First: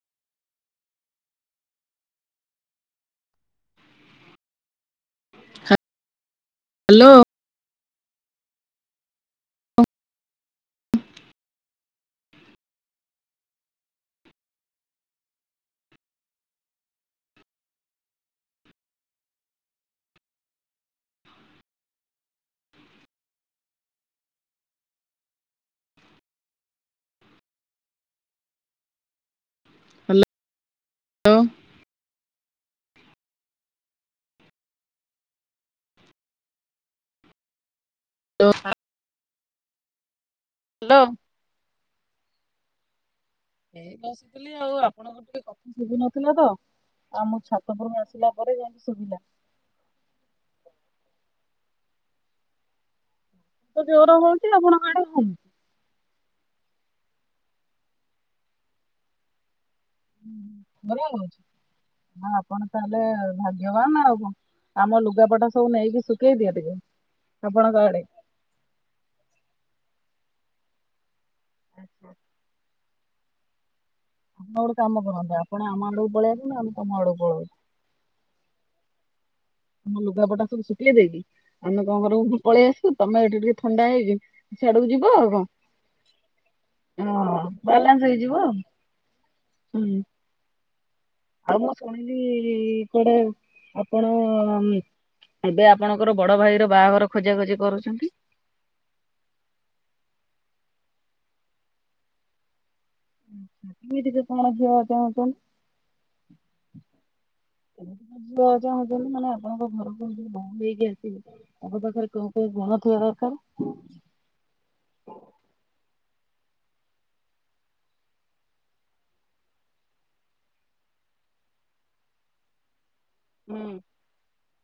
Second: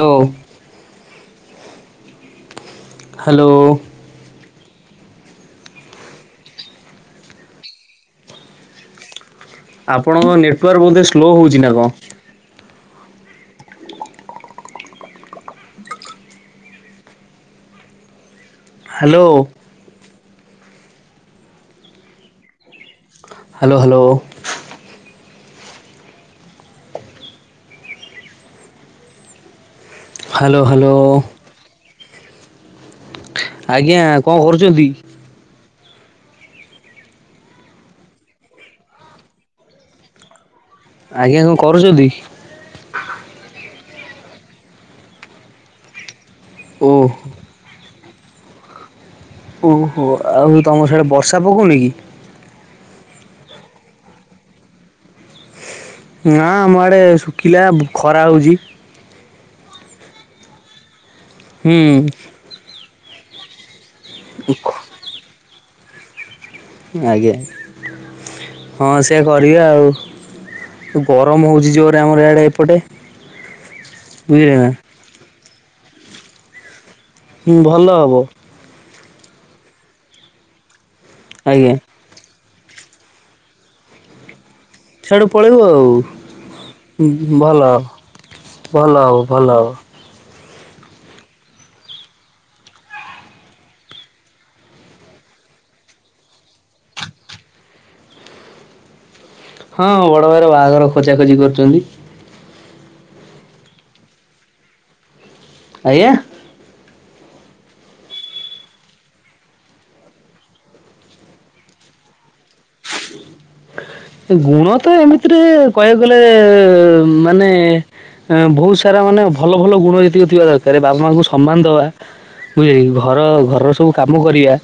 Hello. Hello. Hello. ଆପଣଙ୍କ network ବୋଧେ slow ହେଉଛି ନା କଣ। Hello. Hello hello. Hello hello. ଅଁ। ଆଜ୍ଞା କଣ କରୁଛନ୍ତି? [unintelligible] ହାଲୋ। ଆଜ୍ଞା କଣ କରୁଛନ୍ତି? ଏଇ ବସିଥିଲି ଆଉ ଆପଣଙ୍କର ଟିକେ ଓ [unintelligible] ଛାତ ଉପରକୁ ଆସିଲା ପରେ ଶୁଭିଲା। ଓହୋ ଆଉ ତମ ସିଆଡେ ବର୍ଷା ପକଉନି କି? [unintelligible] ନା ଆମ ଆଡ଼େ ଶୁଖିଲା ଖରା ହଉଚି। ଘରେ ହଉଛି ହୁଁ ଆଉ ଆପଣ ତାହେଲେ ଭାଗ୍ୟବାନ ଆଉ କଣ। [unintelligible] [unintelligible] ଆମ ଲୁଗାପଟା ସବୁ ନେଇକି ଶୁଖେଇ ଦିଏ ଟିକେ। ଆଜ୍ଞା ଆପଣଙ୍କ ଆଡେ ହଁ ସେଇଆ କରିବା ଆଉ। ଗରମ ହଉଚି ଜୋରେ ଆମର ଆଡ଼େ ଏପଟେ। ଆପଣ ବୁଝିଲେ ନା। ଗୋଟେ କାମ କରନ୍ତୁ ଆପଣ ଆମ ଆଡ଼କୁ ପଳେଇ ଆସନ୍ତୁ ଆମେ ତମ ଆଡ଼କୁ ପଳଉଛୁ। ହୁଁ ଭଲ ହବ। ତମ ଲୁଗାପଟା ସବୁ ଶୁଖେଇ ଦେଇକି ଆଜ୍ଞା। ଆମେ କଣ କରିବୁ ପଳେଇ ଆସିବୁ ତମେ ଏଠି ଟିକେ ଥଣ୍ଡା ହେଇକି ସିଆଡକୁ ଯିବ ସିଆଡୁ ଆଉ କଣ ପଳେଇବୁ ଆଉ ହଁ ଭଲ ବାଲାନ୍ସ ହେଇଯିବ ଆଉ ଭଲ ହବ ଭଲ ହବ। ହୁଁ। ଆଉ ମୁଁ ଶୁଣିଲି କୁଆଡ଼େ ଆପଣ ଏବେ ଆପଣଙ୍କର ବଡ଼ ଭାଇ ର ବାହାଘର ଖୋଜାଖୋଜି କରୁଛନ୍ତି? ହଁ ବଡ଼ ଭାଇର ବାହାଘର ଖୋଜା ଖୋଜି କରୁଛନ୍ତି। କେମିତିକା ଆପଣ ଝିଅ ଚାହୁଁଛନ୍ତି? ଆଜ୍ଞା? ଝିଅ ଚାହୁଁଛନ୍ତି ମାନେ ଆପଣଙ୍କ ଘରକୁ ଯିଏ ବୋହୂ ହେଇକି ଆସିବେ ତାଙ୍କ ପାଖରେ କୋଉ କୋଉ ଗୁଣ ଥିବା ଦରକାର। ଗୁଣ ତ ଏମିତିରେ କହିବାକୁ ଗଲେ ମାନେ ବହୁତ ସାରା ମାନେ ଭଲ ଭଲ ଗୁଣ ଯେତିକି ଥିବା ଦରକାରେ ବାବା ମାଙ୍କୁ ସମ୍ମାନ ଦବା ବୁଝିଲେ କି ଘର ହୁଁ ଘରର ସବୁ କାମ କରିବା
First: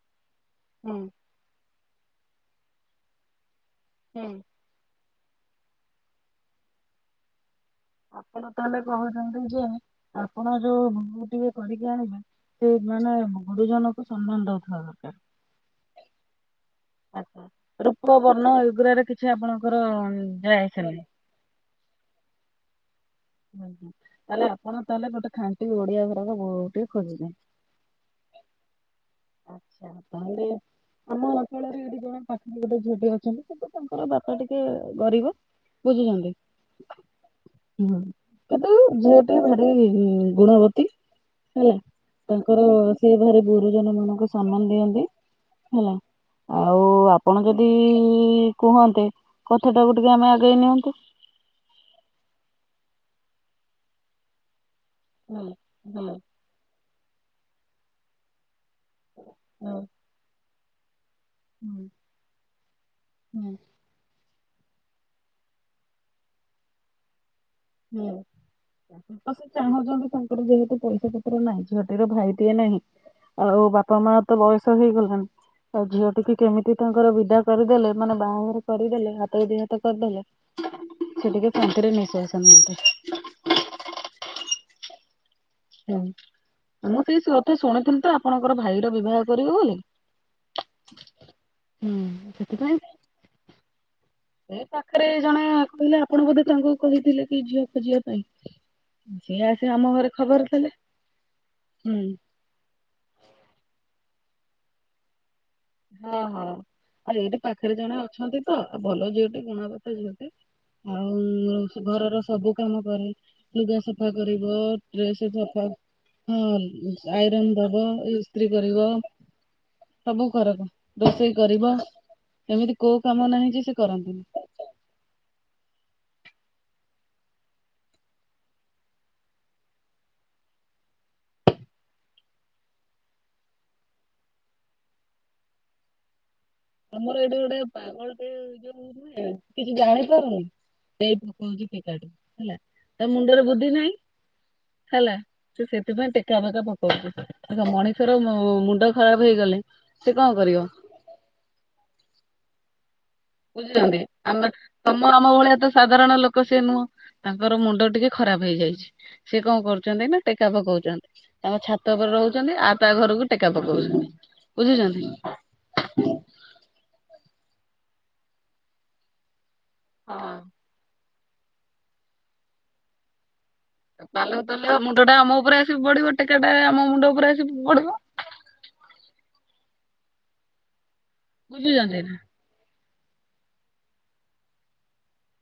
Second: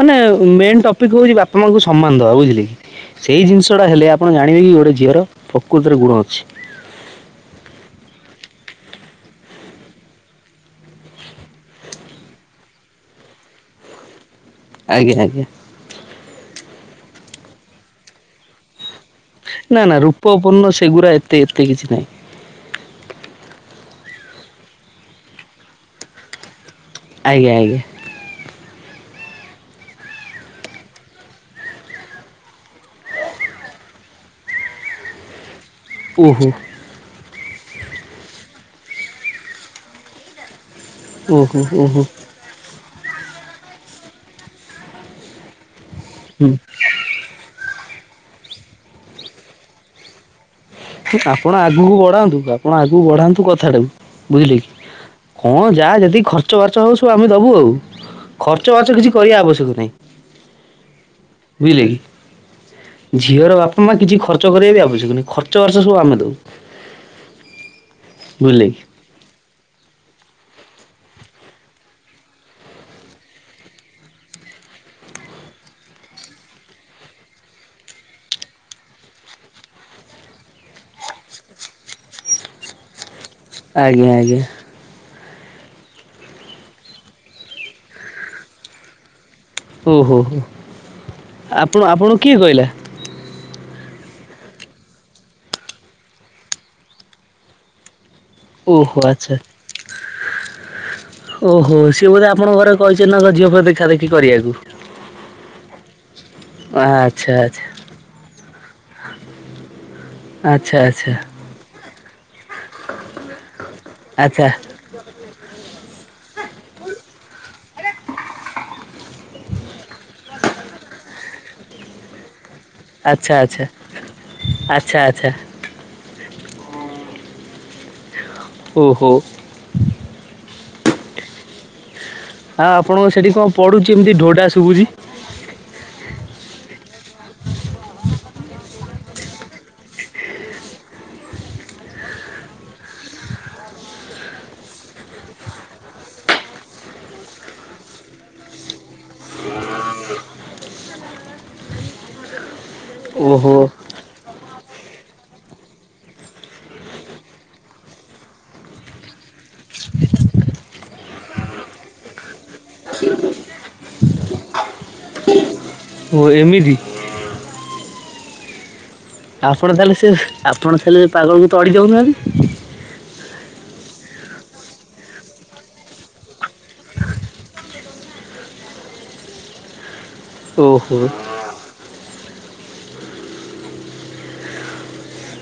ମାନେ ମେନ୍ ହୁଁ ଟପିକ ହଉଛି ବାପା ବାପାମାଆ ଙ୍କୁ ସମ୍ମାନ ଦେବା ବୁଝିଲେ କି ସେଇ ଜିନିଷଟା ହେଲେ ଆପଣ ହୁଁ। ଜାଣିବେ କି ଗୋଟେ ଝିଅର ପ୍ରକୃତରେ ଗୁଣ ଅଛି। ଆପଣ ତାହେଲେ କହୁଛନ୍ତି ଯେ ଆପଣ ଯୋଉ ବୋହୂ ଟିଏ କରିକି ଆଣିବେ ସେ ମାନେ ଗୁରୁଜନଙ୍କୁ ସମ୍ମାନ ଦଉ ଆଜ୍ଞା ଆଜ୍ଞା। ଆଚ୍ଛା ରୂପ, ବର୍ଣ୍ଣ ଏଗୁଡ଼ା ରେ କିଛି ଆପଣଙ୍କର ନା ନା ଯାଏ ରୂପପୂର୍ଣ୍ଣ ଆସେ ନାହିଁ ସେଗୁରା ଏତେ ଏତେ କିଛି ନାହିଁ। ଆଚ୍ଛା ତାହେଲେ ଆପଣ ତାହେଲେ ଗୋଟେ ଖାଣ୍ଟି ଓଡ଼ିଆ ଘରର ବୋହୂ ଟିଏ ଖୋଜୁଛନ୍ତି। ଆଜ୍ଞା ଆଜ୍ଞା। [inaudible] [unintelligible] ଆମ ଅଞ୍ଚଳରେ ଏଠି ଜଣେ ପାଖ ଗୋଟେ ଝିଅଟି ଅଛନ୍ତି ସବୁ ତାଙ୍କର ବାପା ଟିକେ ଗରିବ। ବୁଝୁଛନ୍ତି ଓହୋ ହୁଁ। ଏଟୁ ଝିଅଟି ଭାରି ଗୁଣବତୀ ଓହୋ ହେଲା। ଓହୋ। ତାଙ୍କର ସିଏ ଭାର ଗୁରୁଜନ ମାନଙ୍କୁ ସମ୍ମାନ ଦିଅନ୍ତି ହେଲା ହୁଁ। ଆଉ ଆପଣ ଯଦି କୁହନ୍ତେ କଥାଟାକୁ ଟିକେ ଆମେ ଆଗେଇ ନିଅନ୍ତୁ ଆପଣ ଆଗକୁ ବଢାନ୍ତୁ ଆପଣ ଆଗକୁ ବଢାନ୍ତୁ କଥାଟାକୁ ବୁଝିଲେ କି? ହୁଁ କଣ ଯାହା ହୁଁ ଯଦି ଖର୍ଚ୍ଚ ବାର୍ଚ୍ଚ ହଉ ସବୁ ଆମେ ଦବୁ ଆଉ ଖର୍ଚ୍ଚ ଫାର୍ଚ୍ଚ କିଛି କରିବା ଆବଶ୍ୟକ ହୁଁ ନାହିଁ। ବୁଝିଲେ କି ହୁଁ ଝିଅର ବାପା ମା କିଛି ଖର୍ଚ୍ଚ କରିବା ବି ଆବଶ୍ୟକ ନାହିଁ ଖର୍ଚ୍ଚ ଖର୍ଚ୍ଚ ବାର୍ଚ୍ଚ ସବୁ ଆମେ ଦବୁ। ହୁଁ। ବୁଝିଲେ କି? ତ ସେ ଚାହୁଁଛନ୍ତି ତାଙ୍କର ଯେହେତୁ ପଇସା ପତ୍ର ନାହିଁ ଝିଅଟିର ଭାଇଟିଏ ନାହିଁ ଆଉ ବାପା ମା ତ ବୟସ ହେଇଗଲାଣି। ଆଉ ଝିଅ ଟିକି କେମିତି ତାଙ୍କର ବିଦା କରିଦେଲେ ମାନେ ବାହାଘର କରିଦେଲେ ହାତକୁ ଦି ହାତ କରିଦେଲେ। [inaudible] ସେ ଟିକେ ଶାନ୍ତିରେ ନିଃଶ୍ୱାସ ନିଅନ୍ତେ। ଆଜ୍ଞା, ଆଜ୍ଞା। ହଁ ମୁଁ ସେଇ କଥା ଶୁଣିଥିଲି ତ ଆପଣଙ୍କର ଭାଇର ବିବାହ କରିବ ବୋଲି। ଓହୋ ହୋ ଆପଣ ହୁଁ ଆପଣଙ୍କୁ କିଏ କହିଲା? ସେଥିପାଇଁ ଏ ପାଖରେ ଜଣେ କହିଲେ ଆପଣ ବୋଧେ ତାଙ୍କୁ କହିଥିଲେ କି ଝିଅ ଖୋଜିବା ପାଇଁ। ଓହୋ ଆଚ୍ଛା। ସିଏ ଆସି ଆମ ଘରେ ଖବର ଦେଲେ। ହୁଁ ଆପଣ ଘରେ କହିଛନ୍ତି ନା ଝିଅ ଫିହ ଦେଖା ଦେଖି କରିବାକୁ? ହଁ, ହଁ ଆଉ ଆଚ୍ଛା ଏଇଠି ଆଚ୍ଛା। ପାଖରେ ଜଣେ ଅଛନ୍ତି ତ ଆ, ଭଲ ଝିଅଟିି ଗୁଣାବତା ଝିଅ। ଆଚ୍ଛା, ଆଚ୍ଛା। ସେ ଘରର ସବୁ କାମ କରେ। ଲୁଗା ସଫା ଆଚ୍ଛା କରିବ ଡ୍ରେସ୍ ସଫା ହଁ ଆଇରନ୍ ଦବ ଇସ୍ତ୍ରୀ କରିବ। କରକ ରୋଷେଇ କରିବ ଏମିତି କୋଉ କାମ ଆଚ୍ଛା, ନାହିଁ ଯେ ଆଚ୍ଛା, ସେ କରନ୍ତିନି। ଆଚ୍ଛା, ଆଚ୍ଛା। ଓ ହୋ। ଆ, ଆପଣଙ୍କ ସେଠି କଣ ପଡୁଚି ଏମିତି ଢୋ ଢା ଶୁଭୁଚି? ଆମର ଏଇଠି ଗୋଟେ ପାଗଳ ଟେ ଯୋଉ ନୁହେଁ କିଛି ଜାଣି ପାରୁନି। ସେଇ ପକଉଚି ଟେକାଟି ହେଲା ତା ମୁଣ୍ଡରେ ବୁଦ୍ଧି ନାହିଁ ହେଲା। ସେ ସେଥିପାଇଁ ଟେକା ଫେକା ପକଉଚି। ଦେଖ ମଣିଷର ମୁ ମୁଣ୍ଡ ଖରାପ ହେଇଗଲେ ସେ କଣ କରିବ? ଓହୋ ବୁଝୁଚନ୍ତି। ଆମ ତୋମ ଆମ ଭଳିଆ ତ ସାଧାରଣ ଲୋକ ସେ ନୁହଁ। ତାଙ୍କର ମୁଣ୍ଡ ଟିକେ ଖରାପ ହେଇଯାଇଛି। ସିଏ କଣ କରୁଚନ୍ତି ନା ଟେକା ପକଉଚନ୍ତି। ତାଙ୍କ ଛାତ ଉପରେ ରହୁଚନ୍ତି ଆ ତା ଘରକୁ ଟେକା ପକଉଛନ୍ତି, ବୁଝୁଛନ୍ତି। ତ ଏମିତି। ଆପଣ ତାହେଲେ ସେ ହଁ ଆପଣ ତାଲେ ପାଗଳକୁ ତଡି ଦଢଉନାହାନ୍ତି। [unintelligible] ମୁଣ୍ଡ ଟା ଆମ ଉପରେ ଆସି ପଡିବ ଟେକା ଟା ଆମ ମୁଣ୍ଡ ଉପରେ ଆସି ପଡିବ। ଓହୋ। ବୁଝୁଚନ୍ତି ନା।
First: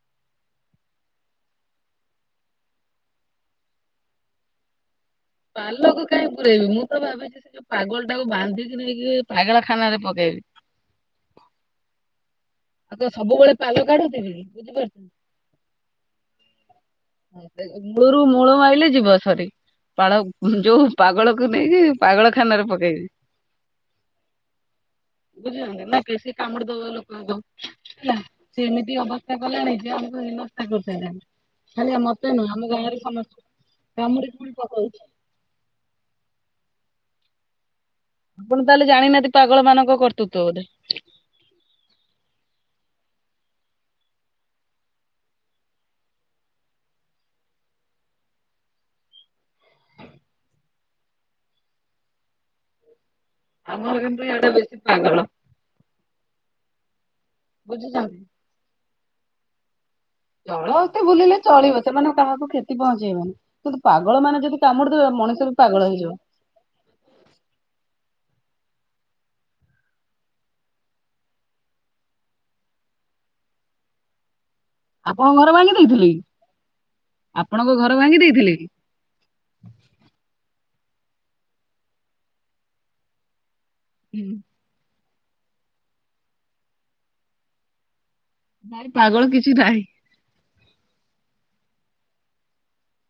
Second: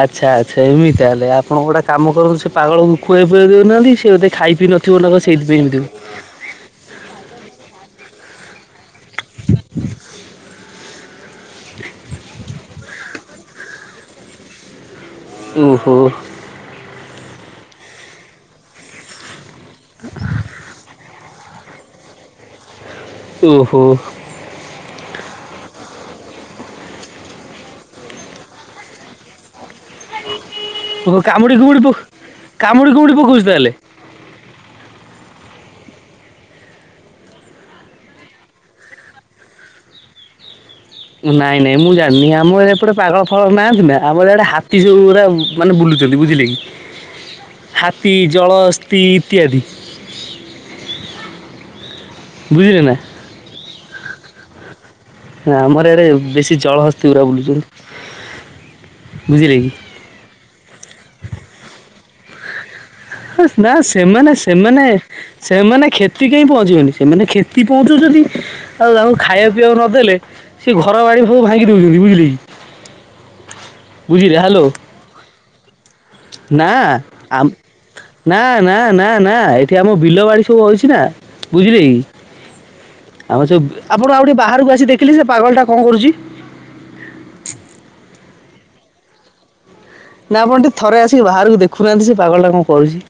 ଆଚ୍ଛା, ଆଚ୍ଛା ଏମିତି ତାହେଲେ ଆପଣ ଗୋଟେ କାମ କରନ୍ତୁ ସେ ପାଗଳକୁ ଖୁଆଇ ପୁଆଇ ଦେଉନାହାନ୍ତି ସେ ବୋଧେ ଖାଇ ପି ନ [unintelligible] ସେଇଥିପାଇଁ ଏମିତି ପାଲକୁ କାହିଁ ପୁରଇବି ମୁଁ ତ ଭାବିଛି ସେ ଯୋଉ ପାଗଳ ଟାକୁ ବାନ୍ଧିକି ନେଇକି ପାଗଳ ଖାନାରେ ପକେଇବି। ଆଉ ତ ସବୁବେଳେ ପାଲ କାଢୁଥିବି ବୁଝିପାରୁଛନ୍ତି। ଓହୋ। ହଁ ସେଇ ମୂଳରୁ ମୂଳ ମାଇଲେ ଯିବ ସରି। ପାଳ ହୁଁ, ଯୋଉ ପାଗଳ କୁ ନେଇକି ପାଗଳ ଖାନାରେ ପକେଇବି। ଓହୋ। ବୁଝୁଚନ୍ତି ନା କି ସିଏ କାମୁଡି ଦବ ଲୋକ ହବ ହେଲା ସିଏ ଏମିତି ଅବସ୍ଥା କଲାଣି ସିଏ ଆମକୁ ହୀନସ୍ତା ଓହୋ କରିସାଇଲାଣି। କାମୁଡ଼ି କୁମୁଡ଼ି ପ କାମୁଡ଼ି କୁମୁଡ଼ି ପକଉଚି ତାହେଲେ। କାମୁଡି କୁମୁଡି ପକଉଛି। ଆପଣ ତାହେଲେ ଜାଣିନାହାନ୍ତି ପାଗଳ ମାନଙ୍କ କର୍ତ୍ତୃତ୍ୱ ବୋଧେ। ନାଇଁ ନାଇଁ ମୁଁ ଜାଣିନି ଆମ ଏ ଏପଟେ ପାଗଳ ଫାଗଳ ନାହାନ୍ତି ନା। ଆମର ଆଡେ ହାତୀ ସବୁ ଗୁରା ମାନେ ବୁଲୁଚନ୍ତି ବୁଝିଲେ କି। ହାତୀ ଜଳହସ୍ତି ଇତ୍ୟାଦି। ହ ବୁଝିଲେ ନା। ଆମର କିନ୍ତୋ ଇଆଡେ ବେସି ପାଗଳ। ଆମର ଏଡ଼େ ବେଶୀ ଜଳହସ୍ତି ଉରା ବୁଝୁଛନ୍ତି। ବୁଲୁଛନ୍ତି ବୁଝିଲେ କି? ଜଳହସ୍ତି ବୁଲିଲେ ଚଳିବ ସେମାନେ କାହାକୁ କ୍ଷ ଚି ପହଞ୍ଚେଇବେନି ହସ୍ ନା କିନ୍ତୁ ପାଗଳ ସେମାନେ ମାନେ ଯଦି କାମୁଡି଼ ଦେବେ ମଣିଷ ବି ପାଗଳ ହେଇଯିବ। କେହି ପହଞ୍ଚିବେନି ସେମାନେ କ୍ଷତି ପହଞ୍ଚଉଛନ୍ତି ଆଉ ତାଙ୍କୁ ଖାଇବା ପିଇବାକୁ ନଦେଲେ ସିଏ ଘର ବାଡ଼ି ସବୁ ଭାଙ୍ଗି ଦଉଛନ୍ତି ବୁଝିଲେ କି ବୁଝିଲେ ହାଲୋ। ଆପଣଙ୍କ ଘର ଭାଙ୍ଗି ଦେଇଥିଲେ କି ଆମ ଆପଣଙ୍କ ଘ ନା ନା ନା ନା ଏଠି ଆମ ବିଲ ବାଡ଼ି ସବୁ ଅଛି ନା ବୁଝିଲେ କି? ଆମର ସବୁ ଆପଣ ଆଉ ଟିକେ ବାହାରକୁ ଆସି ଦେଖିଲେ ସେ ପାଗଳ ଟା କଣ କରୁଛି? ଭାଇ ପାଗଳ କିଛି ନାହିଁ। ନା ଆପଣ ଟିକେ ଥରେ ଆସି ବାହାରକୁ ଦେଖୁନାହାନ୍ତି ସେ ପାଗଳ ଟା କଣ କରୁଛି?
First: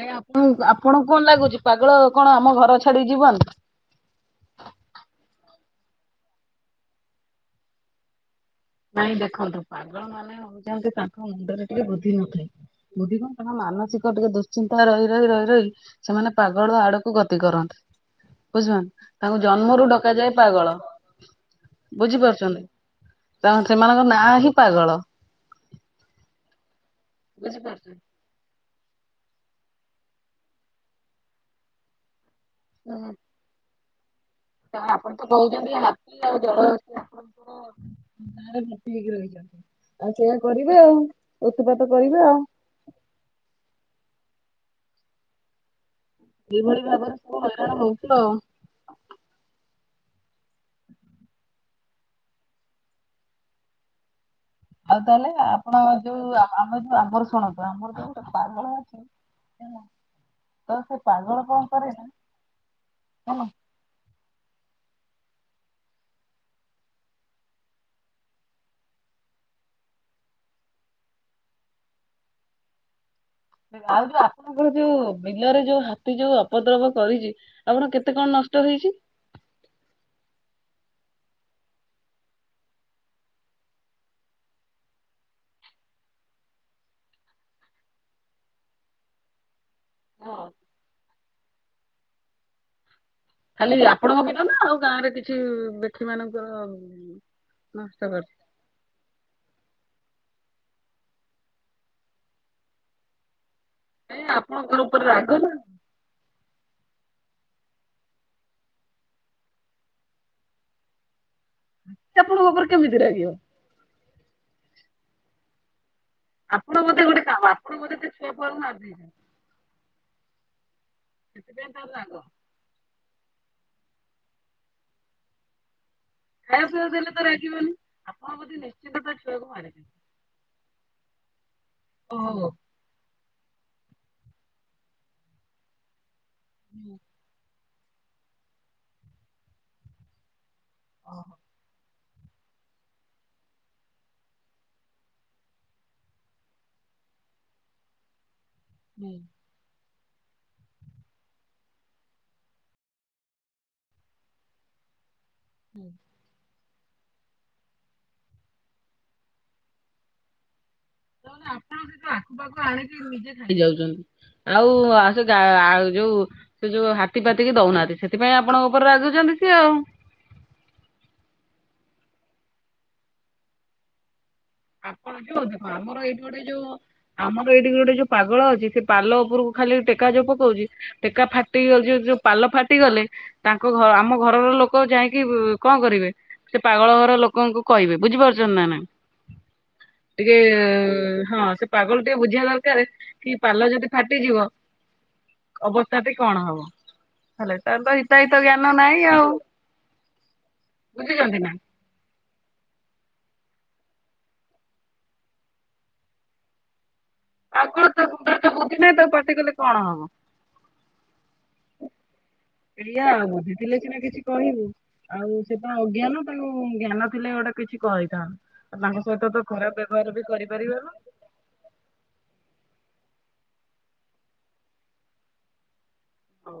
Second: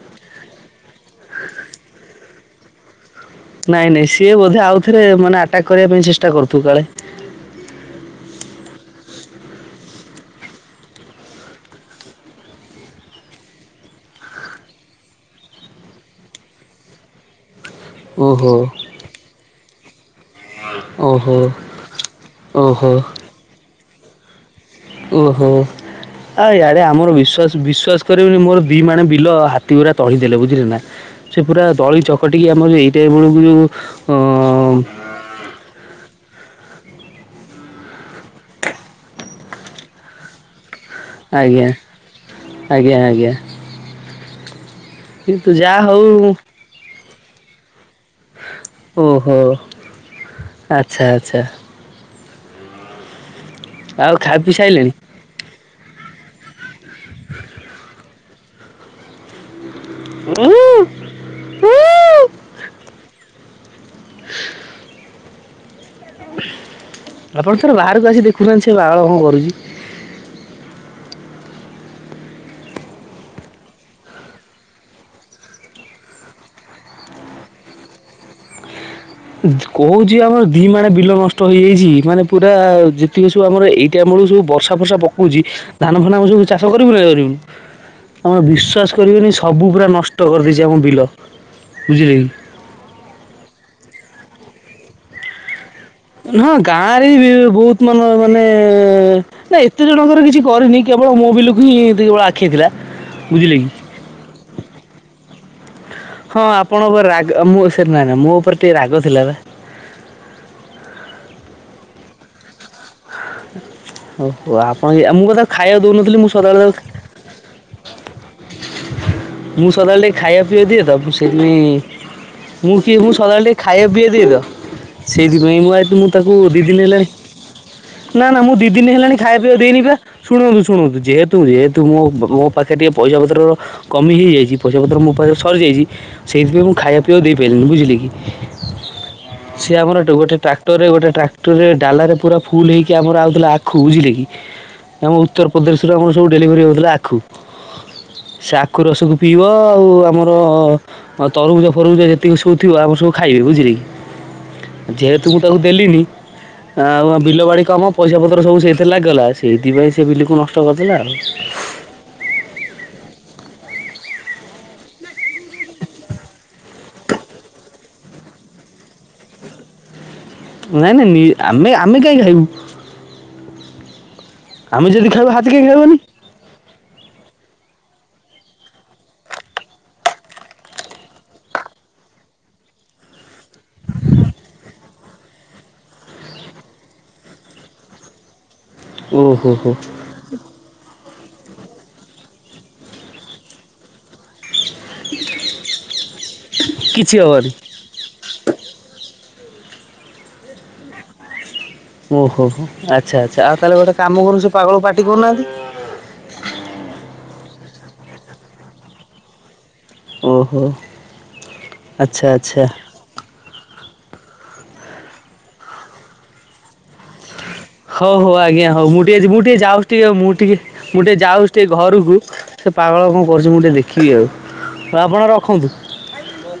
କାଇଁ ଆପଣଙ୍କୁ ଆପଣଙ୍କୁ କଣ ଲାଗୁଛି ପାଗଳ କଣ ଆମ ଘର ଛାଡିି଼କି ଯିବନି? ନାଇଁ ନାଇଁ ସିଏ ବୋଧେ ଆଉ ଥରେ ମାନେ ଆଟାକ୍ କରିବା ପାଇଁ ଚେଷ୍ଟା କରୁଥିବ କାଳେ। ନାଇଁ ଦେଖନ୍ତୁ ପାଗଳ ମାନେ ହୋଉଛନ୍ତି ତାଙ୍କ ମୁଣ୍ଡରେ ଟିକେ ବୃଦ୍ଧି ନଥାଏ। ବୁଦ୍ଧି ନାହିଁ ତାଙ୍କ ମାନସିକ ଟିକେ ଦୁଶ୍ଚିନ୍ତା ରହି ରହି ରହି ରହି ସେମାନେ ପାଗଳ ଆଡ଼କୁ ଗତି କରନ୍ତି ଓହୋ ବୁଝି ପାଇଲେ ତାଙ୍କୁ ଜନ୍ମରୁ ଡକାଯାଏ ପାଗଳ ଓହୋ ବୁଝିପାରୁଛନ୍ତି ଓହୋ ତ ସେମାନଙ୍କ ନାଁ ହିଁ ପାଗଳ। ଓହୋ ଆଉ ଇଆଡ଼େ ଆମର ବିଶ୍ୱାସ ବିଶ୍ୱାସ ବୁଝିପାରୁଛନ୍ତି। କରି ମୋର ଦି ମଣେ ବିଲ ହାତୀ ପୁରା ତଳି ଦେଲେ ବୁଝିଲେ ନା ସେ ପୁରା ଦଳି ଚ ପଟିକି ଆମର ଏଇଟା ଏ ବେଳକୁ ଯୋଉ ତ ଆପଣ ତ କହୁଛନ୍ତି ହାତୀ ଆଉ ଜଳହସ୍ତି ଆପଣଙ୍କର [inaudible] ରହିଛନ୍ତି ଆଉ ସେଇଆ କରିବେ ଆଉ। ଆଜ୍ଞା ଉତ୍ପାତ କରିବେ ଆଉ। ଆଜ୍ଞା ଆଜ୍ଞା। କିନ୍ତୁ ଯାହା ହୋଉ ଏଇଭଳି ଭାବରେ ସବୁ ହାଇରଣ ହଉଛୁ ଆଉ। ଓହୋ ଆଚ୍ଛା ଆଚ୍ଛା। ଆଉ ଖା ପିଇ ସାଇଲେଣି? ଆଉ ତାହେଲେ ଆପଣ ଯୋଉ ଆ-ଆମ ଯୋଉ ଆମର ଶୁଣନ୍ତୁ ଆମର ଯୋଉ ଗୋଟେ ପାଗଳ ଅଛି [inaudible] ତ ସେ ପାଗଳ କଣ କରେ ନା ହଁ। [inaudible] ଆପଣ ଥରେ ବାହାରକୁ ଆସି ଦେଖୁନାହାନ୍ତି ସେ ବାଗଳ କଣ କରୁଛି? ଆଉ ଯୋଉ ଆପଣଙ୍କର ଯୋଉ ବିଲରେ ଯୋଉ ହାତୀ ଯୋଉ ଅପଦ୍ରବ କରିଛି ଆପଣ କେତେ କଣ ନଷ୍ଟ ହେଇଛି? କହୁଛି ଆମର ଦି ମାଣେ ବିଲ ନଷ୍ଟ ହେଇଯାଇଛି ମାନେ ପୁରା ଯେ ଠି ଏସବୁ ଆମର ଏଇ ଟାଇମ୍ ବେଳକୁ ସବୁ ବର୍ଷା ଫର୍ଷା ପକଉଛି ଧାନ ଫାନ ଆମ ସବୁ ଚାଷ କରିବୁ ନା କରିବୁନୁ? ଆପଣ ବିଶ୍ବାସ୍ କରିବେନି ସବୁ ପୁରା ନଷ୍ଟ କରିଦେଇଛି ଆମ ବିଲ ବୁଝିଲେ କି? ଖାଲି ଆପଣଙ୍କ ବିଲ୍ ନା ଆଉ ଗାଁ ରେ କିଛି ଉ ବେ ଉନ୍ ହ ଗାଁରେ ବି ବୋହୁତ୍ ମନ କରିଛି। ମାନେ ଏ ନା ଏତେ ଜଣଙ୍କର କିଛି କରିନି କେବଳ ମୋ ବିଲକୁ ହିଁ ଦେବଳ ଆଖେଇ ଥିଲା। ବୁଝିଲେ କି? ନାଇଁ ଆପଣଙ୍କର ଉପରେ ରାଗ ନା? ହଁ ଆପଣଙ୍କ ଉପରେ ରାଗ ଅ ମୋ ସେ ନା ନା ମୋ ଉପରେ ଟିକେ ରାଗ ଥିଲା ବା। ସେ ଆପଣଙ୍କ ଉପରେ କେମିତି ରାଗିବ? ଓହୋ ଆପଣ କି ଆ ମୁଁ ବି ତାକୁ ଖାଇବାକୁ ଦୋଉ ନଥିଲି ମୁଁ ସ୍ ଆପଣ ବୋଧେ ଗୋଟେ କାମ ଆପଣ ବୋଧେ ତା ଛୁଆ ଫୁଆକୁ ମାରି ଦେଇଛନ୍ତି। ମୁଁ ସଦାବେଳେ ଟିକେ ଖାଇବା ପିଇବା ଦିଏ ତ ମୁଁ ସେଇଥି ସେଥିପାଇଁ ପଇଁ ତାର ରାଗ। ମୁଁ କିଏ ମୁଁ ସଦାବେଳେ ଟିକେ ଖାଇବା ପିଇବା ଦିଏ ତ ସେଇଥିପାଇଁ ମୁଁ ଆଡୁ ମୁଁ ତାକୁ ଦି ଖାଇବା ଦିନ ପିଇବା ହେଲା ଦେଲେ ତ ରାଗିବନି ନା ଆପଣ ନା ମୁଁ ବୋଧେ ଦି ଦିନି ନିଶ୍ଚିନ୍ତ ତା ହେଲାଣି ଖାଇବା ଛୁଆକୁ ପିଇବାକୁ ଦେଇନି ମାରିଛନ୍ତି। ପା। ଶୁଣନ୍ତୁ ଶୁଣନ୍ତୁ ଯେହେତୁ ଯେହେତୁ ମୋ ବ ମୋ ଓହୋ ପା ଖେ ଟିକେ ପଇସା ପତ୍ର କମି ହେଇଯାଇଛି ପଇସା ପତ୍ର ମୋ ପାଖରେ ସରିଯାଇଛି। ସେଇଥିପାଇଁ ମୁ ଖାଇବା ପିଇବାକୁ ଦେଇପାରିଲିନି ବୁଝିଲେ କି? ସିଏ ଆମର ଏ ଗୋଟେ ଟ୍ରାକ୍ଟର ରେ ଗୋଟେ ଟ୍ରାକ୍ଟର ଡାଲରେ ପୁରା ଫୁଲ ହେଇକି ଆମର ଆଉଥିଲା ଆଖୁ ବୁଝିଲେ କି ଆମ ଉତ୍ତର ପ୍ରଦେଶ ରରେ ଆମର ସବୁ ଡେଲିଭରି ହଉଥିଲା ଆଖୁ। ସେ ଆଖୁ ରସକୁ ପିଇବ। ଆଉ ଆମର ତରୁଭୁଜ ଫରଫୁଜ ଯେତିକି ସବୁ ଥିବ ଆମର ସବୁ ଖାଇବେ ବୁଝିଲେ କି। ଯେହେତୁ ମୁ ତାକୁ ଦେଲିନି ଆଉ ବିଲ ବାଡି କାମ ପଇସା ପତ୍ର ସବୁ ସେଇଥିରେ ଲାଗିଗଲା। ସେଇଥିପାଇଁ ସେ ବିଲ କୁ ନଷ୍ଟ କରିଦେଲା ଆଉ। [inaudible] ନିଜେ ଖାଇଯାଉଛନ୍ତି ଆଉ-ଉ-ଉ ଆ ସେ ଗା ଆଉ ଯୋଉ ସେ ଯୋଉ ହାତୀ ପାତିକି ଦଉନାହାନ୍ତି ସେଥିପାଇଁ ଆପଣଙ୍କ ଉପରେ ରାଗୁଛନ୍ତି ସିଏ ଆଉ। ନାଇଁ ନାଇଁ ନି ଆମେ ଆମେ କାଇହିଁ ଖାଇବୁ। ଆମେ ଯଦି ଆପଣ ଖାଇବୁ ଯୋଉ ହାତୀ ଦେଖ କାଇ ଆମର ଖାଇବନି। ଏଇଠି ଗୋଟେ ଯୋଉ ଆମର ଏଇଠିକି ଗୋଟେ ଯୋଉ ପାଗଳ ଅଛି ସେ ପାଲ ଉପରକୁ ଖାଲି ଟେକା ଯୋଉ ପକଉଛି। ଟେକା ଫାଟି ଗ ଯ ଯୋଉ ପାଲ ଫାଟିଗଲେ ତାଙ୍କ ଘ ଆମ ଘରର ଲୋକ ଯାଇକି-ଇ-ଇ କଣ କରିବେ। ସେ ପାଗଳ ଘର ଲୋକଙ୍କୁ କହିବେ ବୁଝିପାରୁଛନ୍ତି ନା ନାଇ। ଓ ହୋ ହୋ। ଟିକେ-ଏ-ଏ-ଏ ହଁ ସେ ପାଗଲ ଟିକେ ବୁଝିବା ଦରକାରେ କି ପାଲ ଯଦି ଫାଟିଯିବ ଅବସ୍ଥାଟି କଣ ହବ, କିଛି ହବନି ହେଲେ ତା ତ ହିତାହିତ ଜ୍ଞାନ ନାହିଁ ଆଉ, ବୁଝୁଛନ୍ତି ନା। ଓହୋ ହୋ ଆଚ୍ଛା ଆଚ୍ଛା ଆଉ ତାହେଲେ ଗୋଟେ କାମ କରୁ ସେ ପାଗଳକୁ ପାଟି କରୁନାହାନ୍ତି। ଆଗରୁ ତ ହିତାହିତ ବୁଦ୍ଧି ନାହିଁ ତାକୁ ପାଟି କଲେ କଣ ହବ। ଓହୋ, ଆଚ୍ଛା ଆଚ୍ଛା। ଏଇଆ ଆଉ ବୁଦ୍ଧି ଥିଲେ କି ନା କିଛି କହିବୁ, ଆଉ ସେ ତ ଅଜ୍ଞାନ ତାଙ୍କୁ ଜ୍ଞାନ ଥିଲେ ଗୋଟେ କିଛି ହଉ ହଉ ଆଜ୍ଞା କହିଥାନ୍ତା ହଉ ତାଙ୍କ ମୁଁ ଟିକେ ସହିତ ଜି ତ ମୁଁ ଟିକେ ଖରାପ ଯାଉଛି ଟିକେ ବ୍ୟବହାର ବି ମୁଁ ଟିକେ ମୁଁ କରିପାରିବାନି ଟିକେ ଯାଉ ଟିକେ ଘରକୁ ସେ ପାଗଳ କଣ କରୁଛି ମୁଁ ଟିକେ ଦେଖିବି ଆଉ, ଆପଣ ରଖନ୍ତୁ। ହଉ,